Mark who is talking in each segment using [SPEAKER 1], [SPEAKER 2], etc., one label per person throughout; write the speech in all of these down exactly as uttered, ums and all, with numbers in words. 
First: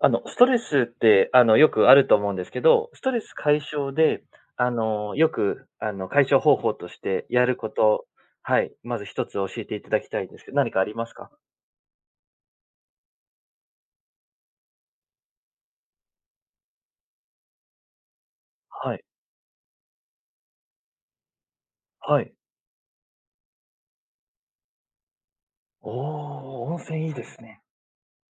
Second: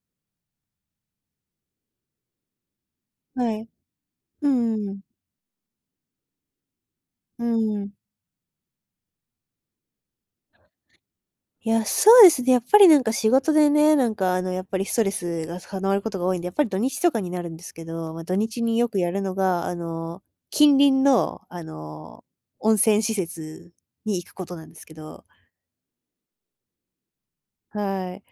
[SPEAKER 1] あの、ストレスって、あの、よくあると思うんですけど、ストレス
[SPEAKER 2] は
[SPEAKER 1] 解
[SPEAKER 2] い。
[SPEAKER 1] 消で、
[SPEAKER 2] う
[SPEAKER 1] あ
[SPEAKER 2] んうんうん。
[SPEAKER 1] の、よく、あの、解消方法として
[SPEAKER 2] う
[SPEAKER 1] やるこ
[SPEAKER 2] ん。
[SPEAKER 1] と、はい、まず一つ教えていただきたいんですけど、何かありますか？
[SPEAKER 2] いや、そうですね。やっぱりなんか仕事でね、なんかあの、やっぱりストレスが溜まることが多いんで、やっぱり土日とかになるんですけど、まあ、土日によ
[SPEAKER 1] は
[SPEAKER 2] く
[SPEAKER 1] い、
[SPEAKER 2] やるのが、あの、近隣のあ
[SPEAKER 1] は
[SPEAKER 2] の、
[SPEAKER 1] い。
[SPEAKER 2] 温泉施設に行くことなんですけど。
[SPEAKER 1] おお、温泉いいですね。
[SPEAKER 2] はい。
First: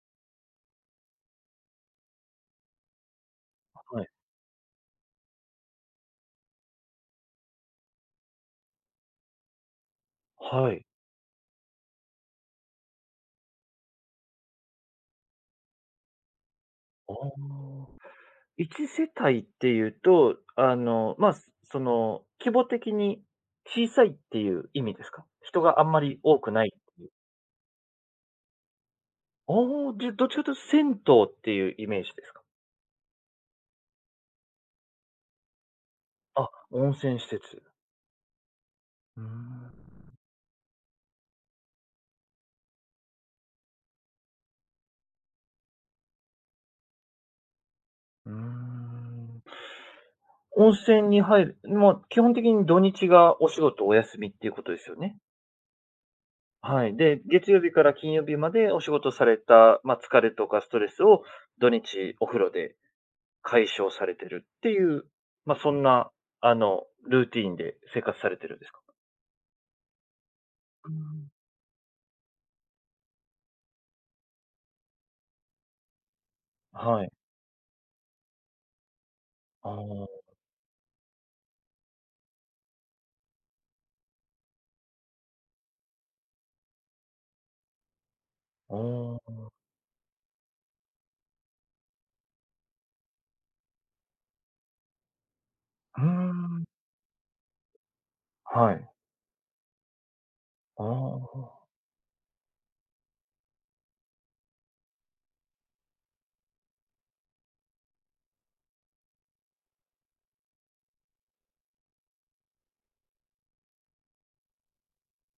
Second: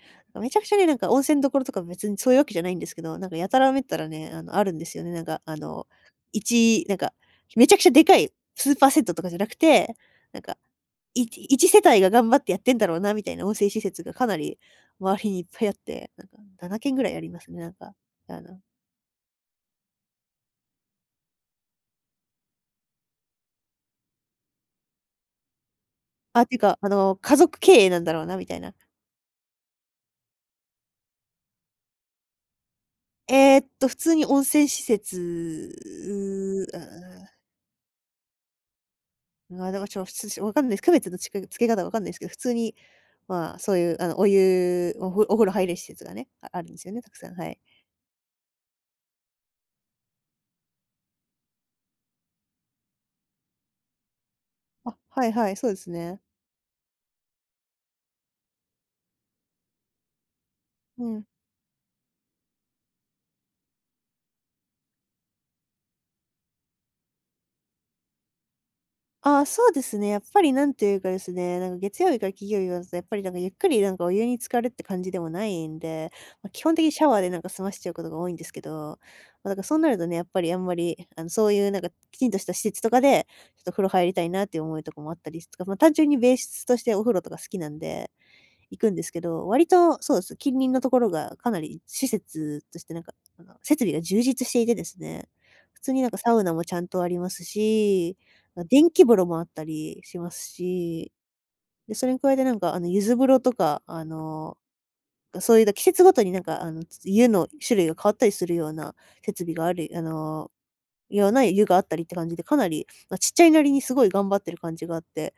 [SPEAKER 2] めちゃくちゃね、なんか温泉どころとか別にそういうわけじゃないんですけど、なんかやたらめった
[SPEAKER 1] は
[SPEAKER 2] ら
[SPEAKER 1] い、
[SPEAKER 2] ね、あの、あるんですよね。なんか、あの、一なんか、めちゃくちゃでかいスーパーセットとかじゃなくて、なんか、
[SPEAKER 1] はい。
[SPEAKER 2] い一世帯が頑張ってやってんだろうなみたいな温泉施設がかなり周りにいっぱいあって、なんかなな軒ぐら
[SPEAKER 1] あ
[SPEAKER 2] いありますね、なん
[SPEAKER 1] あ。
[SPEAKER 2] か。あの、
[SPEAKER 1] いっせたい世帯っていうと、あの、まあ、そその、規模的に小さいっていう意味ですか？人があんまり多
[SPEAKER 2] あ、っ
[SPEAKER 1] く
[SPEAKER 2] ていう
[SPEAKER 1] ない
[SPEAKER 2] か、あ
[SPEAKER 1] っていう。
[SPEAKER 2] の、家族経営なんだろうなみたいな。
[SPEAKER 1] じゃ、でどっちかというと銭湯っていうイメージですか？
[SPEAKER 2] えーっと、普通に温泉施設、
[SPEAKER 1] あ、
[SPEAKER 2] う、
[SPEAKER 1] 温泉施設。うー
[SPEAKER 2] あだ
[SPEAKER 1] ん、
[SPEAKER 2] からちょっと普通わかんないです。区別のつけつけ方わかんないですけど、普通に、まあ、そういう、あの、お湯、おふお風呂入れる施設がね、ああるんですよね、たくさん、はい。
[SPEAKER 1] うーん。温泉に入る、もう基本的に土日がお仕事お休みっていうことです
[SPEAKER 2] あ、
[SPEAKER 1] よね？
[SPEAKER 2] はいはい、そうですね。
[SPEAKER 1] はい。で、月曜日から金曜日までお仕事された、まあ、疲れとかストレス
[SPEAKER 2] う
[SPEAKER 1] を
[SPEAKER 2] ん。
[SPEAKER 1] 土日お風呂で解消されてるっていう、まあ、そんな、あの、ルーティーンで生活されてるんですか？
[SPEAKER 2] あそうですね。やっぱりなんて
[SPEAKER 1] う
[SPEAKER 2] いうかで
[SPEAKER 1] ん。
[SPEAKER 2] すね、なんか月曜日から金曜日だとやっぱりなんかゆっくりなんかお湯に浸かるって感じでもないんで、まあ、基本的にシ
[SPEAKER 1] は
[SPEAKER 2] ャ
[SPEAKER 1] い。
[SPEAKER 2] ワーでなんか済ましちゃうことが多いんですけど、まあ、だから
[SPEAKER 1] あ
[SPEAKER 2] そうなるとね、や
[SPEAKER 1] あ、
[SPEAKER 2] っぱりあんまり、あの、そういうなんかきちんとした施設とかで、ちょっと風呂入りたいなっていう思いとかもあったりすとか、ま、単純にベースとしてお風呂とか好きなんで
[SPEAKER 1] あ
[SPEAKER 2] 行くんですけ
[SPEAKER 1] ー
[SPEAKER 2] ど、割とそうです、近隣のところがかなり施設としてなんか、あの、設備が充実していてですね、普通
[SPEAKER 1] う
[SPEAKER 2] に
[SPEAKER 1] ー
[SPEAKER 2] なんかサウナも
[SPEAKER 1] ん。
[SPEAKER 2] ちゃんとありますし、あ、
[SPEAKER 1] はい。
[SPEAKER 2] 電気風呂もあったりします
[SPEAKER 1] あ
[SPEAKER 2] し、
[SPEAKER 1] あ、あ
[SPEAKER 2] で、それに加えてなんか、あの、柚子風呂とか、あの、そういうだ季節ごとになんか、あの、湯の種類が変わったりするような設備があるあの、ような湯があったりって感じで、かなり、ま、ちっちゃいなりにすごい頑張ってる感じがあって、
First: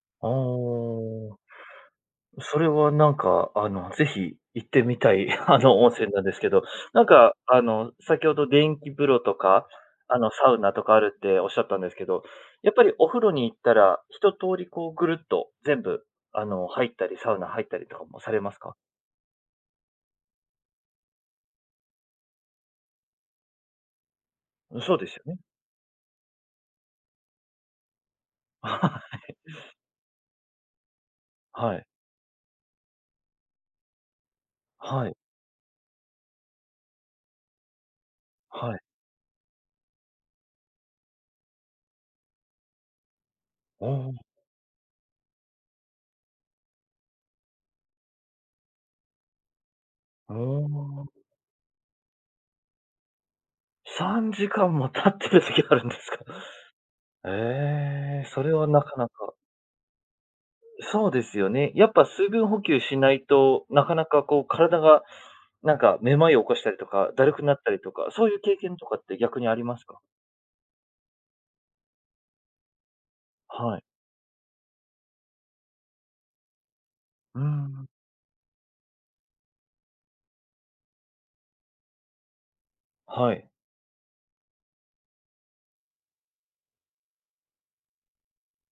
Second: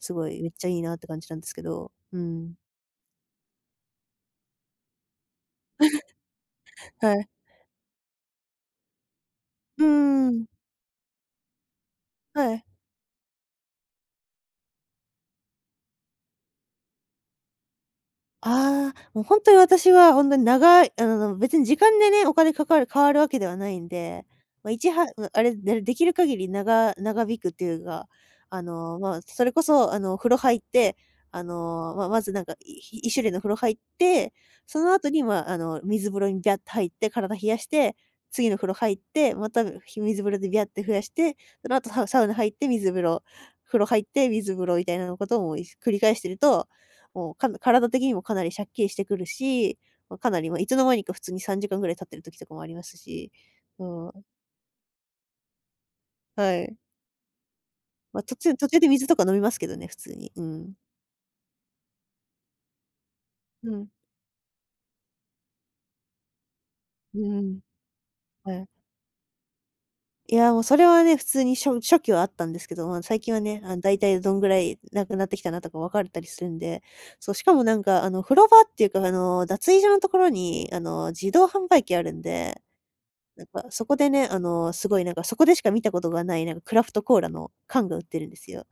[SPEAKER 2] す
[SPEAKER 1] あ。
[SPEAKER 2] ごいめっちゃいいなって感じなんですけど。うん。
[SPEAKER 1] それはなんか、あの、ぜひ行ってみたい、あの、温泉なんですけど、なん
[SPEAKER 2] はい。
[SPEAKER 1] か、あの、先ほど電気風呂とか、
[SPEAKER 2] う
[SPEAKER 1] あ
[SPEAKER 2] ー
[SPEAKER 1] の、
[SPEAKER 2] ん。
[SPEAKER 1] サウナとかあるっておっしゃったんですけど、
[SPEAKER 2] はい。
[SPEAKER 1] やっぱりお風呂に行ったら、一通りこうぐるっと全部、あの、入ったり、サウナ入ったりとかもされますか？
[SPEAKER 2] ああ、もう本当に私は本当に長いあの、別に時間でね、お金かかる変わるわけではないんで、まあ、いち
[SPEAKER 1] そう
[SPEAKER 2] は
[SPEAKER 1] ですよね。
[SPEAKER 2] あれ、でできる限り長長引くっていうか、あの、まあ、それこそあの、風呂入って、あ
[SPEAKER 1] はい。
[SPEAKER 2] の、まあまずなんか、い一種類の風呂入って、その
[SPEAKER 1] は
[SPEAKER 2] 後
[SPEAKER 1] い。
[SPEAKER 2] に、まあ、あの、水風呂にビャッと入って体冷やして、次の風
[SPEAKER 1] は
[SPEAKER 2] 呂
[SPEAKER 1] い。
[SPEAKER 2] 入って、また、ひ水風呂でビャッて増やして、その後サウサウナ入って水風呂、風呂
[SPEAKER 1] お
[SPEAKER 2] 入っ
[SPEAKER 1] ー
[SPEAKER 2] て水風呂みたいなことを、繰り返してるともう、かな体的にもかなり借金してくるし、まあ、か
[SPEAKER 1] おー、
[SPEAKER 2] なり、まあ、いつの間にか普
[SPEAKER 1] お
[SPEAKER 2] 通にさんじかんぐらい経ってる時とかもありますし、うん、
[SPEAKER 1] さんじかんも経ってる時あるんですか？
[SPEAKER 2] はい。まあ、
[SPEAKER 1] ええー、
[SPEAKER 2] 途
[SPEAKER 1] それ
[SPEAKER 2] 中
[SPEAKER 1] は
[SPEAKER 2] 途中
[SPEAKER 1] な
[SPEAKER 2] で
[SPEAKER 1] か
[SPEAKER 2] 水
[SPEAKER 1] な
[SPEAKER 2] とか
[SPEAKER 1] か
[SPEAKER 2] 飲みますけどね、普通に。うん。
[SPEAKER 1] そうですよね。やっぱ水分補給しないと、
[SPEAKER 2] う
[SPEAKER 1] な
[SPEAKER 2] ん。
[SPEAKER 1] かなかこう体がなんかめまいを起こしたりとか、
[SPEAKER 2] う
[SPEAKER 1] だるくなっ
[SPEAKER 2] ん。
[SPEAKER 1] たりとか、そういう
[SPEAKER 2] は
[SPEAKER 1] 経
[SPEAKER 2] い。
[SPEAKER 1] 験とかって逆にありますか？
[SPEAKER 2] いや、もうそれはね、普通に初初期はあったんですけど、まあ、最近はね、あ
[SPEAKER 1] は
[SPEAKER 2] の、
[SPEAKER 1] い。
[SPEAKER 2] 大体どんぐらいなくなってきたなとか分かれたりするんで、そう、
[SPEAKER 1] う
[SPEAKER 2] し
[SPEAKER 1] ー
[SPEAKER 2] かもなん
[SPEAKER 1] ん。
[SPEAKER 2] か、あの、風呂場っていうか、あの、脱衣所のところに、あの、自動販売機あるんで
[SPEAKER 1] は
[SPEAKER 2] なん
[SPEAKER 1] い。
[SPEAKER 2] か、そこでね、あの、すごいなんか、そこでしか見たことがない、なんかクラフトコーラの缶が売ってるんですよ。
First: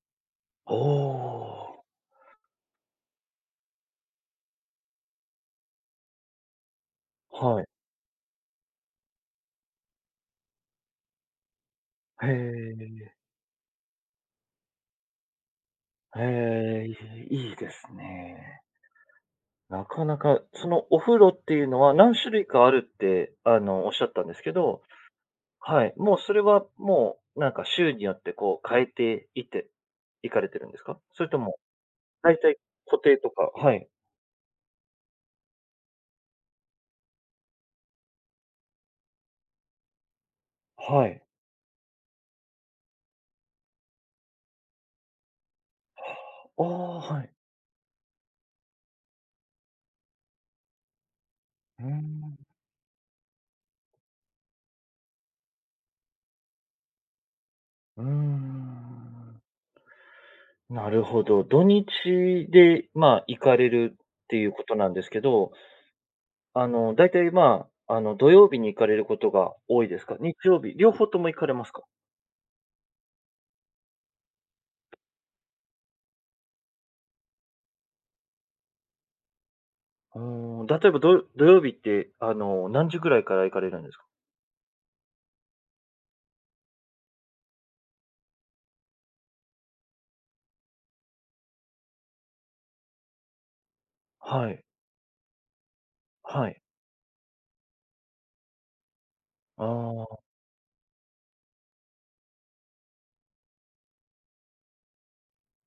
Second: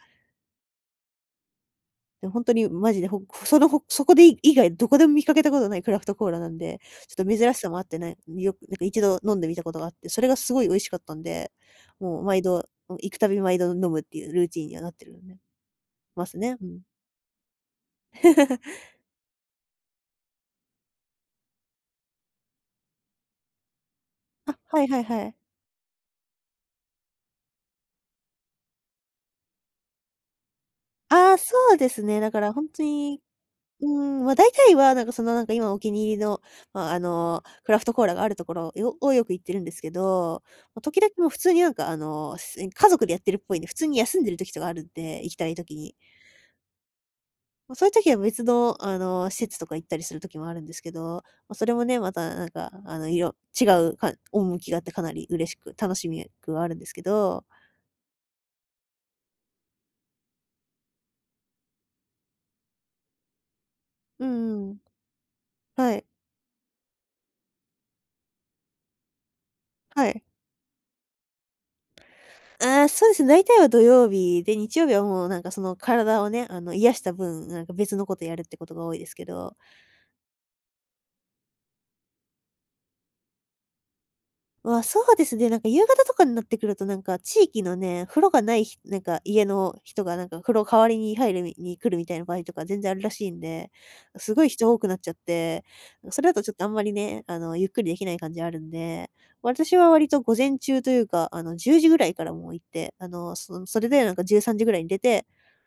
[SPEAKER 1] おお。
[SPEAKER 2] で、ほんとにマジで、ほその、ほそこでい以外どこでも見かけたことないクラフトコーラなんで、ちょっと珍し
[SPEAKER 1] はい。
[SPEAKER 2] さもあってね、よくなんかいちど飲んでみたことがあって、それがすごい美味しかったんで、もう
[SPEAKER 1] へ
[SPEAKER 2] 毎度、もう行
[SPEAKER 1] え。
[SPEAKER 2] くたび毎度飲むっていうルーティンにはなってるんで
[SPEAKER 1] へ
[SPEAKER 2] ますね。うん。
[SPEAKER 1] え、いいですね。なかなか、そのお風呂っていうのは何種類かあるって、あの、おっしゃったんですけ
[SPEAKER 2] あ、は
[SPEAKER 1] ど、
[SPEAKER 2] いはいはい。
[SPEAKER 1] はい、もうそれはもうなんか週によってこう変えていって行かれてるんですか？それ
[SPEAKER 2] ああ、
[SPEAKER 1] とも
[SPEAKER 2] そうですね。だ
[SPEAKER 1] 大
[SPEAKER 2] から
[SPEAKER 1] 体
[SPEAKER 2] ほんと
[SPEAKER 1] 固定
[SPEAKER 2] に
[SPEAKER 1] とかは
[SPEAKER 2] う
[SPEAKER 1] い、
[SPEAKER 2] ーん、まあ、大体は、なんか、その、なんか、今お気に入りの、まあ、あの、クラフトコーラがあるところよをよく行ってるんですけど、ま、時
[SPEAKER 1] は
[SPEAKER 2] 々
[SPEAKER 1] い。
[SPEAKER 2] もう普通に、なんか、あの、す家族でやってるっぽいんで、普通に休んでる時とかあるんで、行きたい時に。
[SPEAKER 1] ああ、はい。
[SPEAKER 2] ま、そういう時は別の、あの、施設とか行ったりする時もあるんですけど、ま、それ
[SPEAKER 1] う
[SPEAKER 2] も
[SPEAKER 1] ー
[SPEAKER 2] ね、また、
[SPEAKER 1] ん、
[SPEAKER 2] なんか、あの、いろ違うか趣があってかなり嬉しく楽しみくはあるんですけど。
[SPEAKER 1] うーん。なるほど。土日で、まあ、行かれるっ
[SPEAKER 2] う
[SPEAKER 1] ていうこ
[SPEAKER 2] んう
[SPEAKER 1] と
[SPEAKER 2] ん。
[SPEAKER 1] なんですけど、
[SPEAKER 2] はい、
[SPEAKER 1] あの、大体、まあ、あの、土曜日に行かれることが多いです
[SPEAKER 2] は
[SPEAKER 1] か？
[SPEAKER 2] い。
[SPEAKER 1] 日曜日、両方とも行かれますか？
[SPEAKER 2] ああ、そうですね、大体は土曜日で、日曜日はもうなんかその体をね、あの、癒した分、なんか別のことやるってことが多いですけど。
[SPEAKER 1] うーん、例えば、土土曜日って、あの、何時ぐらいから行かれるんですか？
[SPEAKER 2] わ、そうですね。なんか夕方とかになってくると、なんか地域のね、風呂がないひなんか家の人がなんか風呂代わりに入るみに来るみたいな場合とか全然あるらしいんで、すごい
[SPEAKER 1] はい、
[SPEAKER 2] 人多くなっちゃって、それだと
[SPEAKER 1] は
[SPEAKER 2] ちょっ
[SPEAKER 1] い。
[SPEAKER 2] とあんまりね、あの、ゆっくりできない感じあるんで、
[SPEAKER 1] あ
[SPEAKER 2] 私は割
[SPEAKER 1] あ、
[SPEAKER 2] と午前中というか、あの、じゅうじぐらいからもう行って、あの、そそれでなんかじゅうさんじぐらいに出て、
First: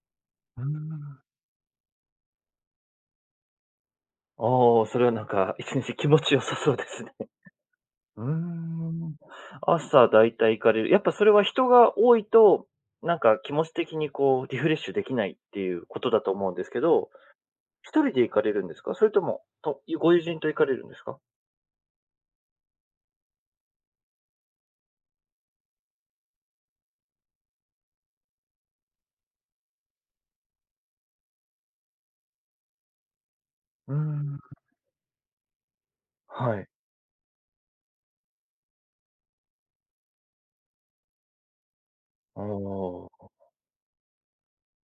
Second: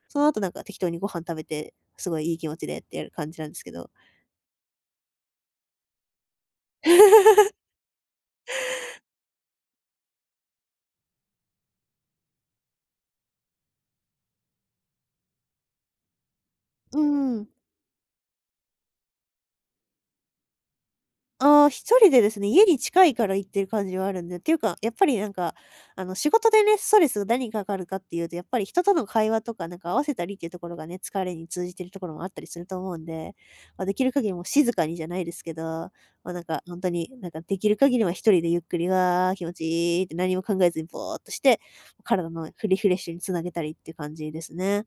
[SPEAKER 2] その後なん
[SPEAKER 1] う
[SPEAKER 2] か
[SPEAKER 1] ー
[SPEAKER 2] 適当にご飯
[SPEAKER 1] ん。
[SPEAKER 2] 食べて、すごいいい気持ちでってやる感じなんですけど。
[SPEAKER 1] ああ、それはなんか、一日気持ちよさそうですね。うーん。朝だいたい行かれる。やっぱそれは人が多いと、なんか気持ち的にこうリフレッシュできないっていうことだと思うんですけ
[SPEAKER 2] うー
[SPEAKER 1] ど、
[SPEAKER 2] ん。
[SPEAKER 1] 一人で行かれるんですか？それとも、とご友人と行かれるんですか？
[SPEAKER 2] ああ、一人でですね、家に近いから行ってる感じはあるんで、っていうか、やっぱりなんか、あの、仕事でね、ストレスが何かかるかっていうと、やっぱり人との会話とか、なんか合わせたりっていうところがね、疲れに通じてるところもあったりすると思うんで、まあ、
[SPEAKER 1] う
[SPEAKER 2] で
[SPEAKER 1] ー
[SPEAKER 2] きる限り
[SPEAKER 1] ん、
[SPEAKER 2] もう静かにじゃないですけど、まあ、なん
[SPEAKER 1] は
[SPEAKER 2] か
[SPEAKER 1] い。
[SPEAKER 2] 本当に、なんかできる限りは一人でゆっくり、わー気持ちいいって何も考えずにぼーっとして、体のフリフレッ
[SPEAKER 1] お
[SPEAKER 2] シュに
[SPEAKER 1] あ、
[SPEAKER 2] つなげたりっていう感じですね。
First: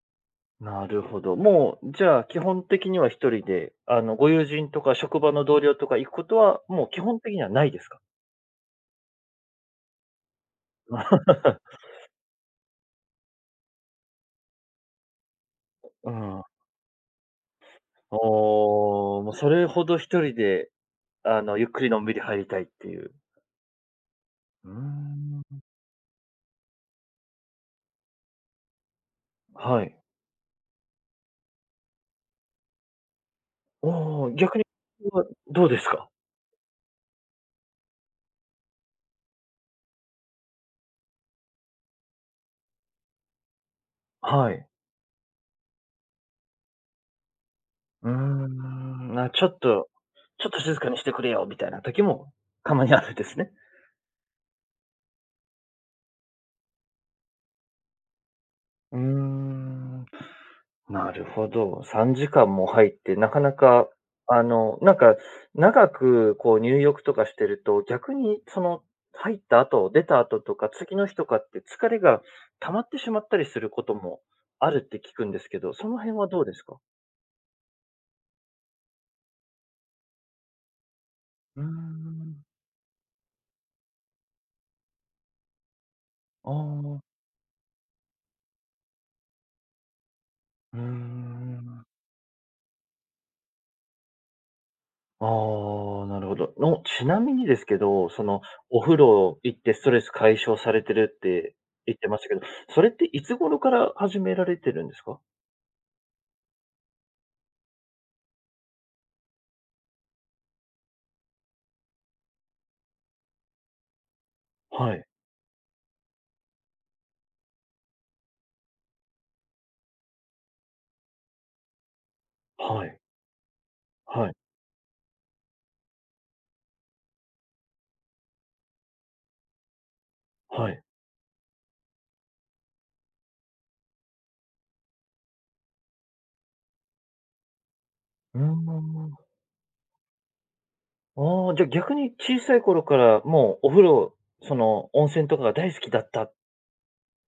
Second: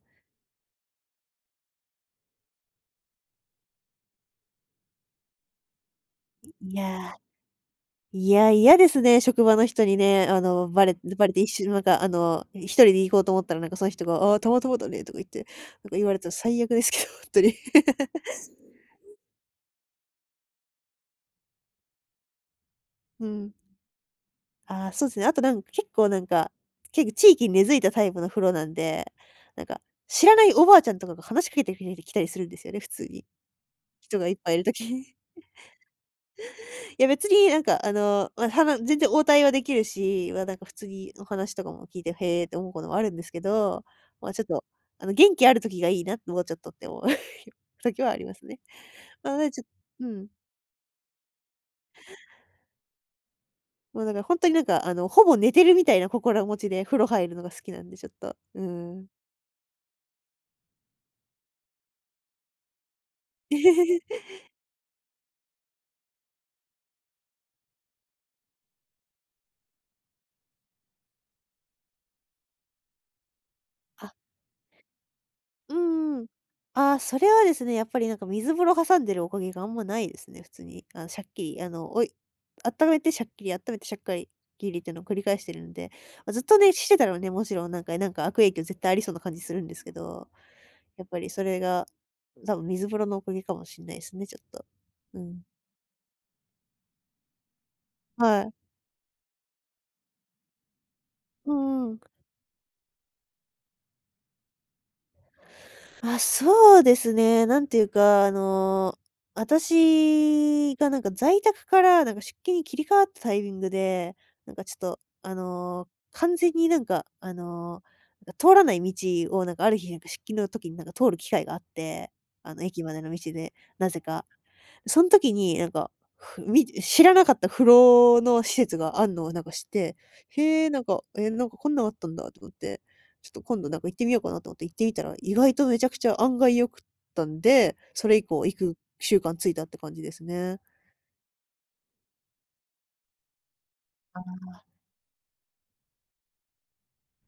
[SPEAKER 1] なるほど。もう、じゃあ基本的には一人で、あの、ご友人とか職場の同僚とか行くことは、
[SPEAKER 2] い
[SPEAKER 1] もう基
[SPEAKER 2] や
[SPEAKER 1] 本
[SPEAKER 2] ー
[SPEAKER 1] 的にはないですか？
[SPEAKER 2] いや、嫌ですね、職場の人にね、あの、バレバレて、一瞬 なんか、あの、一人で行こうと思ったら、なんかその人が、「ああ、たまたまだね」とか言って、なんか言
[SPEAKER 1] う
[SPEAKER 2] われたら
[SPEAKER 1] ん。
[SPEAKER 2] 最悪ですけど、本当に。
[SPEAKER 1] おお、もうそれほど一人で、あの、ゆっくりのんびり入りたいっていう。
[SPEAKER 2] うん。
[SPEAKER 1] うー
[SPEAKER 2] ああ、そうですね、あと
[SPEAKER 1] ん、
[SPEAKER 2] なんか結構なんか、結構地域に根付いたタイプの風呂なんで、なんか
[SPEAKER 1] はい。
[SPEAKER 2] 知らないおばあちゃんとかが話しかけてきたりするんですよね、普通に。人
[SPEAKER 1] お
[SPEAKER 2] が
[SPEAKER 1] お、
[SPEAKER 2] いっぱいい
[SPEAKER 1] 逆
[SPEAKER 2] る
[SPEAKER 1] に、
[SPEAKER 2] 時に。
[SPEAKER 1] は、どうですか？
[SPEAKER 2] いや、別になんかあの、まあ、は全然応対はできるし、まあ、なんか普通にお話とかも聞いて、へえって思うこともあるんですけど、ま、ちょっ
[SPEAKER 1] は
[SPEAKER 2] と、
[SPEAKER 1] い。
[SPEAKER 2] あの、元気ある時がいいな、ってもうちょっとって思う 時
[SPEAKER 1] う
[SPEAKER 2] は
[SPEAKER 1] ー
[SPEAKER 2] ありますね。
[SPEAKER 1] ん、
[SPEAKER 2] ま
[SPEAKER 1] あ、
[SPEAKER 2] あ、
[SPEAKER 1] ち
[SPEAKER 2] なん
[SPEAKER 1] ょ
[SPEAKER 2] で
[SPEAKER 1] っ
[SPEAKER 2] ちょっと
[SPEAKER 1] と
[SPEAKER 2] うん。
[SPEAKER 1] ちょっと静かにしてくれよみたいな時もたまにあるんですね。
[SPEAKER 2] もうだからほんとになんかあの、ほぼ寝てるみたいな心持ちで風呂入るのが好きなんで、ちょっと、う
[SPEAKER 1] うー
[SPEAKER 2] ん。
[SPEAKER 1] ん、なるほど。さんじかんも入って、なかなか、あの、なんか、長くこう入浴とかしてると、逆にその、入った後、出た後とか、次の日とかって疲れが溜まってしまったりすることもあるって聞くんですけど、
[SPEAKER 2] う
[SPEAKER 1] その辺
[SPEAKER 2] んうん。
[SPEAKER 1] はどうですか？
[SPEAKER 2] ああ、それはですね、やっぱりなんか水風呂挟んでるおかげがあんまないですね、普通に。あの、シャッキ
[SPEAKER 1] う
[SPEAKER 2] リ
[SPEAKER 1] ー
[SPEAKER 2] あの、おい
[SPEAKER 1] ん。
[SPEAKER 2] 温めてシャッキリ温めてシャッキリギリっていうのを繰り返してるんで、ま、ずっ
[SPEAKER 1] あ
[SPEAKER 2] とね、して
[SPEAKER 1] あ、
[SPEAKER 2] たらね、もちろんなんかなんか悪影響絶対ありそうな感じするんですけど、
[SPEAKER 1] うー
[SPEAKER 2] やっぱりそれ
[SPEAKER 1] ん。
[SPEAKER 2] が多分水風呂のおかげかもしんないですね、ちょっと。う
[SPEAKER 1] あ
[SPEAKER 2] ん。
[SPEAKER 1] あ、なるほど。の、ちなみにですけど、そ
[SPEAKER 2] は
[SPEAKER 1] の、
[SPEAKER 2] い。
[SPEAKER 1] お風呂行ってストレス解消されてるっ
[SPEAKER 2] う
[SPEAKER 1] て
[SPEAKER 2] んう
[SPEAKER 1] 言っ
[SPEAKER 2] ん。
[SPEAKER 1] てましたけど、それっていつ頃から始められてるんですか？
[SPEAKER 2] あ、そうですね。なんていうか、あの、私がなんか在宅からなんか出勤に切り替わったタイミングで、なんかちょっ
[SPEAKER 1] は
[SPEAKER 2] と、
[SPEAKER 1] い、
[SPEAKER 2] あの、完全になんか、あの、なんか通らない道をなんかある日なんか出勤の時になんか通る機会があって、あの、駅
[SPEAKER 1] は
[SPEAKER 2] ま
[SPEAKER 1] い、
[SPEAKER 2] での道で、なぜか。
[SPEAKER 1] はい、
[SPEAKER 2] その時になんか、ふみ知らなかった風呂の施設があんのをなんか知って、へえ、
[SPEAKER 1] は
[SPEAKER 2] な
[SPEAKER 1] い。
[SPEAKER 2] んか、え、なんかこんなんあったんだと思って、ちょっと今度なんか行ってみようかなと思って行ってみたら、意外とめちゃくちゃ案外良くったんで、それ以
[SPEAKER 1] うー
[SPEAKER 2] 降行く
[SPEAKER 1] ん。
[SPEAKER 2] 習慣ついたって感じですね。
[SPEAKER 1] ああ、じゃ、逆に小さい頃からもうお風呂、
[SPEAKER 2] あ。
[SPEAKER 1] その、温泉とかが大好きだったっ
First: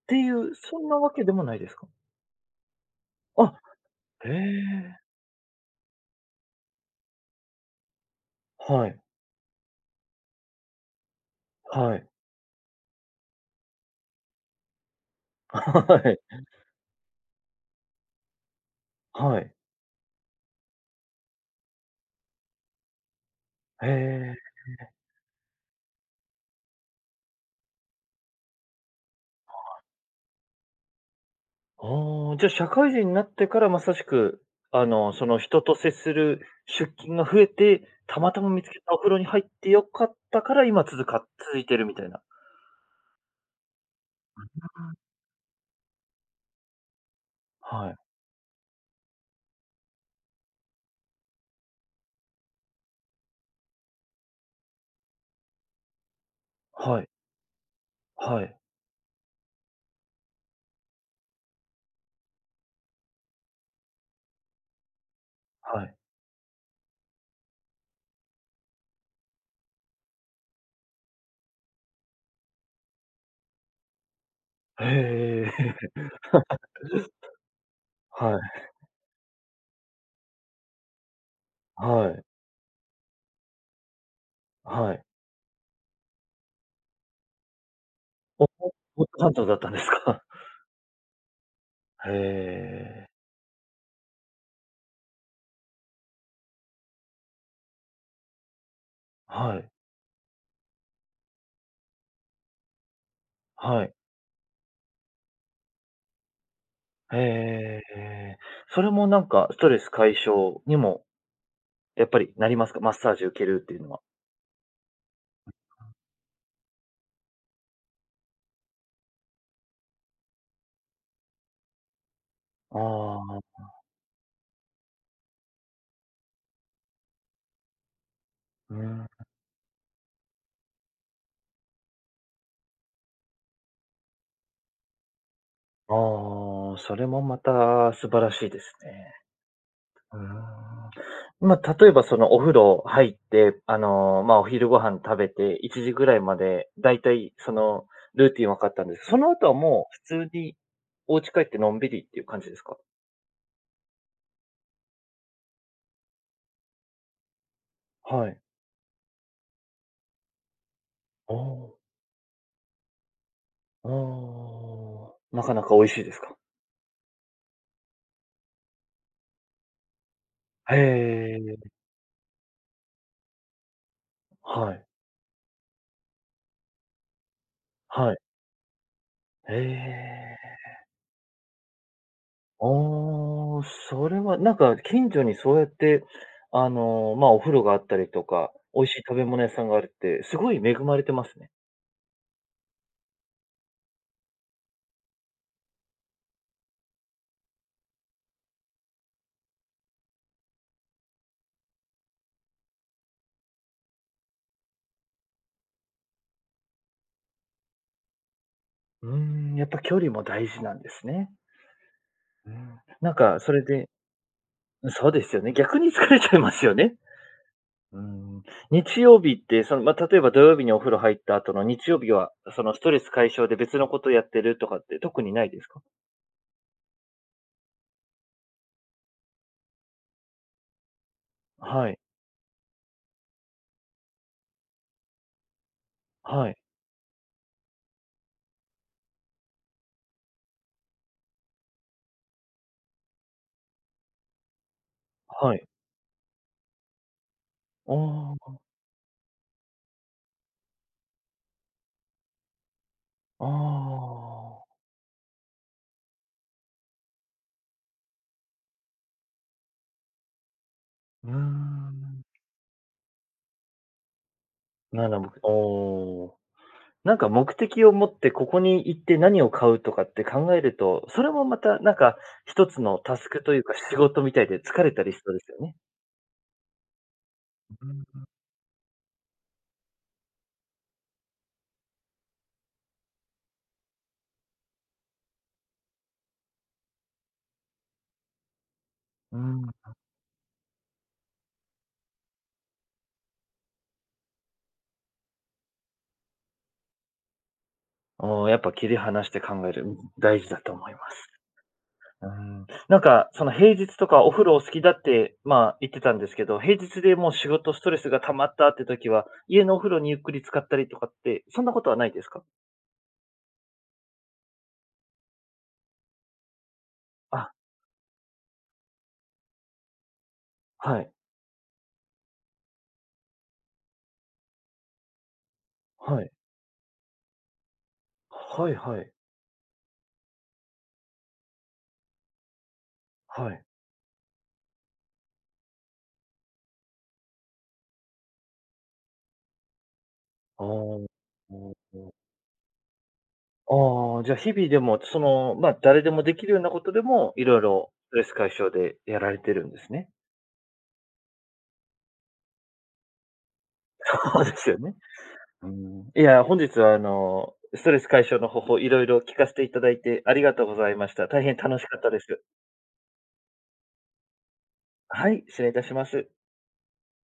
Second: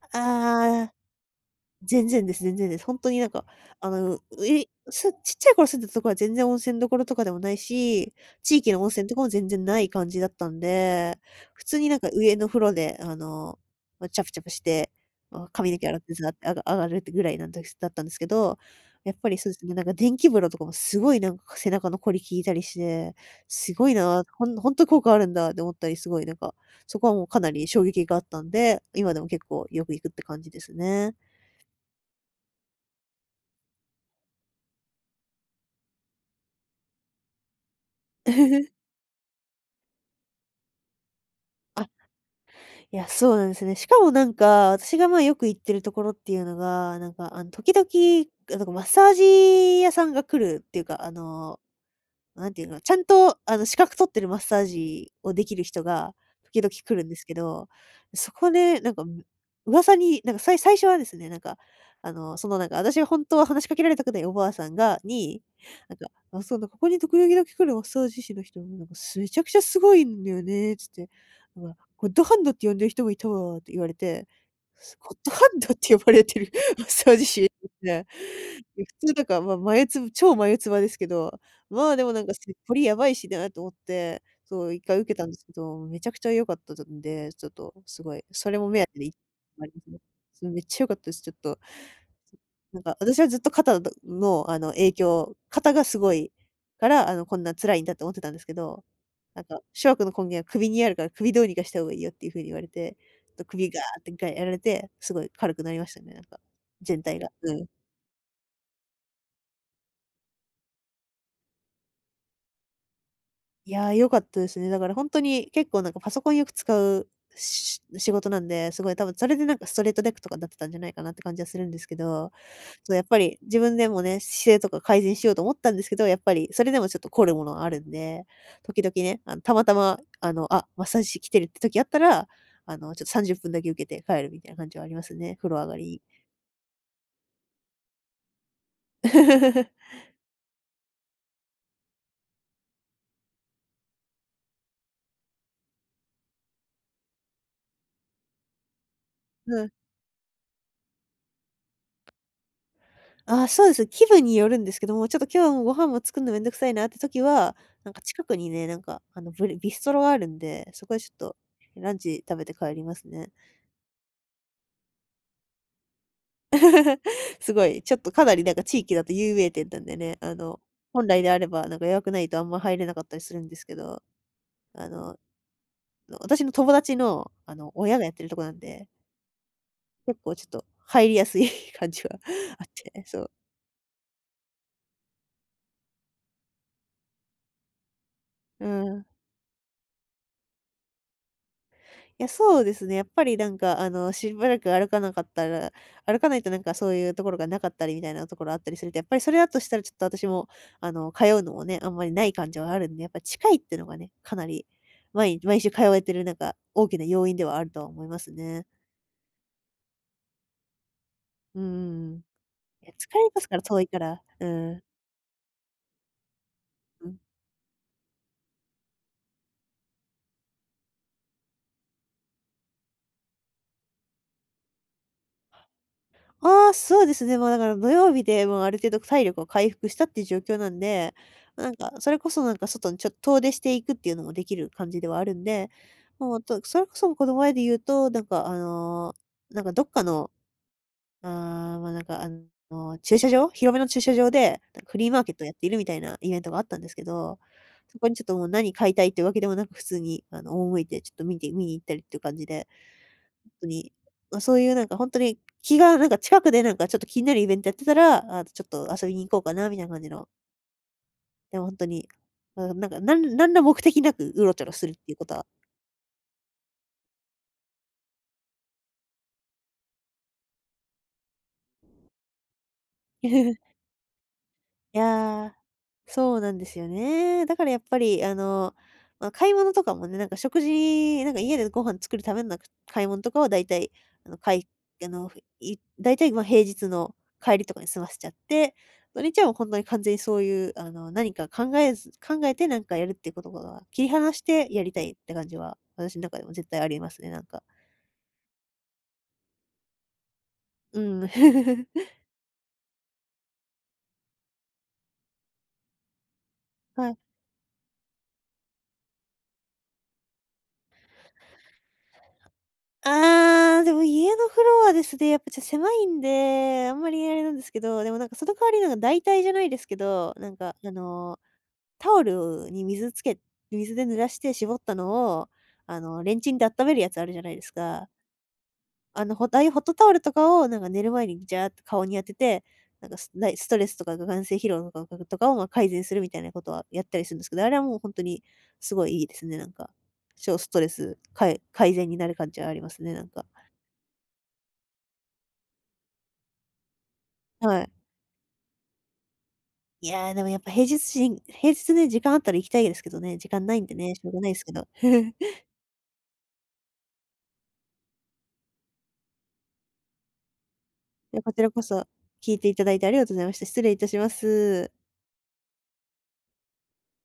[SPEAKER 1] ていう、そ
[SPEAKER 2] あ
[SPEAKER 1] ん
[SPEAKER 2] あ。
[SPEAKER 1] なわけでもないですか？
[SPEAKER 2] 全然です、全然です。本当になんか、
[SPEAKER 1] あ、
[SPEAKER 2] あの、
[SPEAKER 1] へ
[SPEAKER 2] え、
[SPEAKER 1] え。
[SPEAKER 2] すちっちゃい頃住んでたところは全然温泉どころとかでもないし、地域の温
[SPEAKER 1] はい、
[SPEAKER 2] 泉とかも全然ない感じだったんで、普通に
[SPEAKER 1] は
[SPEAKER 2] なん
[SPEAKER 1] い、
[SPEAKER 2] か上の風呂で、あの、ま、チャプチャプして、ま、髪の毛洗
[SPEAKER 1] は
[SPEAKER 2] って
[SPEAKER 1] い、
[SPEAKER 2] ザーってあが上がるってぐらいなんだだったんですけど、やっぱり
[SPEAKER 1] は
[SPEAKER 2] そう
[SPEAKER 1] い。
[SPEAKER 2] ですね、なんか電気風呂とかもすごいなんか背中のこり効いたりして、すご
[SPEAKER 1] へ
[SPEAKER 2] いな、
[SPEAKER 1] え。
[SPEAKER 2] ほん本当効果あるんだって思ったり、すごいなんか、そこはもうかなり衝撃があったんで、今でも結構よく行くって感じですね。
[SPEAKER 1] ああ、じゃ、社会人になってからまさしく、あの、その、人と接する出勤が増えて、たまたま見つ けたお風呂に入ってよかったから、今つか続いて
[SPEAKER 2] あ、
[SPEAKER 1] るみたいな。
[SPEAKER 2] いや、そうなんですね。しかもなんか、私がまあよく行ってるところっていうのが、なんかあの時々、
[SPEAKER 1] はい。
[SPEAKER 2] なんかマッサージ屋さんが来るっていうか、あのなんていうの、ちゃんと、あの、資格取ってるマッサージをできる人が時々来
[SPEAKER 1] は
[SPEAKER 2] るん
[SPEAKER 1] い。
[SPEAKER 2] ですけど、そ
[SPEAKER 1] は
[SPEAKER 2] こ
[SPEAKER 1] い。
[SPEAKER 2] で、なんか、む噂に、なんか、さい最初はですね、なんか、あの、その、なんか、私が本当は話しかけられたくないおばあさんがに、
[SPEAKER 1] は
[SPEAKER 2] なん
[SPEAKER 1] い。
[SPEAKER 2] か、あ、そうだ、な、ここに時々だけ来るマッサージ師の人、なんか、すめちゃくちゃすごいんだよねつって、なんか、ゴッドハンドって呼んでる人もいたわって言われて、
[SPEAKER 1] へ
[SPEAKER 2] すゴッドハンドっ
[SPEAKER 1] え。
[SPEAKER 2] て呼ばれてる マッサ ージ師ですね。
[SPEAKER 1] はい。
[SPEAKER 2] いや、普通なんかまあ、眉唾超眉唾ですけどまあ、で
[SPEAKER 1] は
[SPEAKER 2] もな
[SPEAKER 1] い。
[SPEAKER 2] んか、せこりやばいしなと思って、そう、1
[SPEAKER 1] は
[SPEAKER 2] 回
[SPEAKER 1] い。
[SPEAKER 2] 受けたんですけど、めちゃくちゃ良かったんで、ちょっとすごい、
[SPEAKER 1] お
[SPEAKER 2] それも目当てで
[SPEAKER 1] おゴ
[SPEAKER 2] い、
[SPEAKER 1] ッンだっ
[SPEAKER 2] あ
[SPEAKER 1] た
[SPEAKER 2] り
[SPEAKER 1] んで
[SPEAKER 2] ま
[SPEAKER 1] す
[SPEAKER 2] すね。
[SPEAKER 1] か？
[SPEAKER 2] そう、めっちゃ良かったです。ちょっと、
[SPEAKER 1] へ
[SPEAKER 2] なんか
[SPEAKER 1] え。
[SPEAKER 2] 私はずっと肩の、あの、影響肩がすごいから、あの、こんな辛いんだって思ってたんですけど、なん
[SPEAKER 1] は
[SPEAKER 2] か、
[SPEAKER 1] い。
[SPEAKER 2] 諸悪の根源は首にあるから、首どうにかした方がいいよっていう風に言われて、ちょっと首ガ
[SPEAKER 1] はい。
[SPEAKER 2] ーっていっかいやられて、すごい軽くなりましたね、なんか、全体が。うん。
[SPEAKER 1] へえ。それもなんかストレス解消にもやっぱりなりますか？マッサージ受けるっ
[SPEAKER 2] い
[SPEAKER 1] ていう
[SPEAKER 2] や
[SPEAKER 1] の
[SPEAKER 2] ー、
[SPEAKER 1] は。
[SPEAKER 2] 良かったですね。だから本当に結構なんかパソコンよく使うし仕事なんで、すごい多分それでなんかストレートデックとかになってたんじゃないかなって感じはするんですけど、
[SPEAKER 1] あ
[SPEAKER 2] そうやっぱり自
[SPEAKER 1] あ、
[SPEAKER 2] 分でもね、姿勢とか改善しようと思ったんですけど、やっぱりそれでもちょっと凝るものがあるんで、
[SPEAKER 1] う
[SPEAKER 2] 時々
[SPEAKER 1] ーん。
[SPEAKER 2] ね、あの、たまたま、あの、あ、マッサージ師来てるって時あったら、あの、ちょっとさんじゅっぷんだけ受けて帰るみたいな感じはありますね、風呂上がりに。
[SPEAKER 1] ああ、それもまた素晴らしいですね。うーん。まあ、例えばそのお風呂入って、あの、ま、あお昼ご飯食べていちじぐらいまで、だいたいそのルーティン分かったんです。その後は
[SPEAKER 2] うん。
[SPEAKER 1] もう普通にお家帰ってのんびりっていう感じですか？
[SPEAKER 2] ああ、そうです。気分によるんですけども、ちょっと今日はもうご飯も作るのめんどくさいなって時は、なんか近
[SPEAKER 1] は
[SPEAKER 2] く
[SPEAKER 1] い。
[SPEAKER 2] にね、なんか、あの、ブリビストロがあるんで、そこでちょっと
[SPEAKER 1] お
[SPEAKER 2] ランチ食べて帰りますね。
[SPEAKER 1] あ、なかなか美味しいですか？
[SPEAKER 2] すごい、ちょっとかなりなんか地域だと有名店なんでね、あの、
[SPEAKER 1] へ
[SPEAKER 2] 本来であればな
[SPEAKER 1] え。
[SPEAKER 2] んか予約ないとあんま入れなかったりするんですけど、
[SPEAKER 1] はい。
[SPEAKER 2] あの、私の友達の、あの、親がやっ
[SPEAKER 1] はい。
[SPEAKER 2] てるとこなんで、
[SPEAKER 1] へ
[SPEAKER 2] 結構ちょっ
[SPEAKER 1] え。
[SPEAKER 2] と入りやすい 感じはあ
[SPEAKER 1] あ
[SPEAKER 2] っ
[SPEAKER 1] あ、
[SPEAKER 2] て、そう。
[SPEAKER 1] それはなんか近所にそうやって、あの、まあ、お風呂があったりとか、
[SPEAKER 2] う
[SPEAKER 1] 美味しい
[SPEAKER 2] ん。
[SPEAKER 1] 食べ物屋さんがあるって、すごい恵まれてますね。
[SPEAKER 2] いや、そうですね。やっぱりなんか、あの、しばらく歩かなかったら、歩かないとなんかそういうところがなかったりみたいなところあったりすると、やっぱりそれだとしたらちょっと私も、あの、通うのもね、あんまりない感じはあるんで、やっぱ近いっていうのがね、かなり、毎日毎週通えてるなんか大きな要因ではあるとは思いますね。
[SPEAKER 1] うーん、やっぱ距離も大事なんですね。
[SPEAKER 2] うんうん。
[SPEAKER 1] うん、
[SPEAKER 2] いや、
[SPEAKER 1] な
[SPEAKER 2] 疲
[SPEAKER 1] ん
[SPEAKER 2] れ
[SPEAKER 1] か
[SPEAKER 2] ます
[SPEAKER 1] そ
[SPEAKER 2] から、
[SPEAKER 1] れ
[SPEAKER 2] 遠い
[SPEAKER 1] で
[SPEAKER 2] から。うん。
[SPEAKER 1] そうですよね、逆に疲れちゃいますよね。
[SPEAKER 2] うん。
[SPEAKER 1] うん、日曜日ってその、まあ、例えば土曜日にお風呂入った後の日曜日は、そのストレス解消で別のことやってるとかって特にないですか？
[SPEAKER 2] ああ、そうですね。もうだから土曜日でもうある程度体力を回復したっていう状況なんで、なん
[SPEAKER 1] は
[SPEAKER 2] か、
[SPEAKER 1] い、
[SPEAKER 2] それこそなんか外にちょっと遠出していくっていうのもできる感じではあるんで、もう
[SPEAKER 1] はい、
[SPEAKER 2] と、それこそこの前で言うと、なんかあのーなんかどっかの、あーまあなんかあのー駐車場、広めの駐車場で、なんかフリーマーケットやっ
[SPEAKER 1] は
[SPEAKER 2] て
[SPEAKER 1] い。
[SPEAKER 2] いるみたいなイベントがあったんですけど、そこにちょっともう
[SPEAKER 1] あ
[SPEAKER 2] 何買いたいってわけでもなく普通に、あの、赴いてちょっと見て、見に行ったりっていう感じで、
[SPEAKER 1] あ、
[SPEAKER 2] 当に、
[SPEAKER 1] あ
[SPEAKER 2] まあ、そうい
[SPEAKER 1] あ、
[SPEAKER 2] うなんか本当に気がなんか近くでなんかちょっと気になるイベントやってたら、あ、ちょっと遊びに行こうかなみたいな感じの、
[SPEAKER 1] うー
[SPEAKER 2] でも本当に、
[SPEAKER 1] ん。
[SPEAKER 2] うなんかなんなんら目的なくうろちょろするっ
[SPEAKER 1] な
[SPEAKER 2] ていう
[SPEAKER 1] ら、
[SPEAKER 2] こ
[SPEAKER 1] も
[SPEAKER 2] とは、
[SPEAKER 1] おお。なんか目的を持ってここに行って何を買うとかって考えると、それもまたなんか一つのタ
[SPEAKER 2] い
[SPEAKER 1] スクというか仕事みたいで疲れた
[SPEAKER 2] や
[SPEAKER 1] りしそうで
[SPEAKER 2] ー、
[SPEAKER 1] すよね。
[SPEAKER 2] そうなんですよね。だからやっぱり、あの、まあ、買い物とかもね、なんか食事なんか家でご飯作るためのなんか買い物とかはだいたい、あの、かいあの、いだいたい、ま、平日の帰りとかに済ませちゃって、土
[SPEAKER 1] う
[SPEAKER 2] 日はもう
[SPEAKER 1] ん、う
[SPEAKER 2] 本
[SPEAKER 1] ん。
[SPEAKER 2] 当に完全にそういう、あの、何か考えず考えてなんかやるっていうことが切り離してやりたいって感じは、私の中でも絶対ありますね、なんか。
[SPEAKER 1] おお、やっぱ切り離して考える、うん、大事だと思い
[SPEAKER 2] う
[SPEAKER 1] ま
[SPEAKER 2] ん。
[SPEAKER 1] す。うん。なんかその平日とかお風呂お好きだって、まあ、言ってたんですけど、平日
[SPEAKER 2] は
[SPEAKER 1] で
[SPEAKER 2] い。
[SPEAKER 1] もう仕事ストレスが溜まったって時は、家のお風呂にゆっくり浸かったりとかって、そんなことはないですか？
[SPEAKER 2] ああ、でも家のフロアですね、やっぱちょっと狭いんで、あんまりあれな
[SPEAKER 1] あ、
[SPEAKER 2] んですけど、でもなんかその代わりなんか代替じゃないですけど、なんかあ
[SPEAKER 1] はい、
[SPEAKER 2] の、タオルに水つけ水で濡らして絞ったのを、あ
[SPEAKER 1] は
[SPEAKER 2] の、
[SPEAKER 1] い。
[SPEAKER 2] レンチンで温めるやつあるじゃないですか。
[SPEAKER 1] はいはい、
[SPEAKER 2] あの、ホああいうホットタオルとかをなんか寝る前にジャーって顔に当てて、なんかスな
[SPEAKER 1] は
[SPEAKER 2] い
[SPEAKER 1] い。
[SPEAKER 2] ストレスとかが眼性疲労とかとかを、ま、改善するみたいなことはやったりするんですけど、あれはもう本当にすごいいいですね、なんか。超
[SPEAKER 1] あ
[SPEAKER 2] ストレス
[SPEAKER 1] あ、
[SPEAKER 2] かい改善になる感じはありますね、なんか。
[SPEAKER 1] ああ、じゃあ日々でも、その、まあ、誰でもできるようなことでも、いろい
[SPEAKER 2] はい。
[SPEAKER 1] ろストレス解消でやられてるんです
[SPEAKER 2] い
[SPEAKER 1] ね。
[SPEAKER 2] やー、でもやっぱ平日しん平日ね、時間あったら行きたいですけどね、時間ないんでね、しょう が
[SPEAKER 1] そう
[SPEAKER 2] ない
[SPEAKER 1] で
[SPEAKER 2] です
[SPEAKER 1] す
[SPEAKER 2] け
[SPEAKER 1] よ
[SPEAKER 2] ど。
[SPEAKER 1] ね。うん。いや、本日はあの、ストレス解消の方法、いろいろ聞かせていただいてありがとうございました。
[SPEAKER 2] いや、
[SPEAKER 1] 大
[SPEAKER 2] こ
[SPEAKER 1] 変
[SPEAKER 2] ちら
[SPEAKER 1] 楽
[SPEAKER 2] こ
[SPEAKER 1] しか
[SPEAKER 2] そ
[SPEAKER 1] ったです。
[SPEAKER 2] 聞いていただいてありがとうございました。失礼いたします。
[SPEAKER 1] はい、失礼いたします。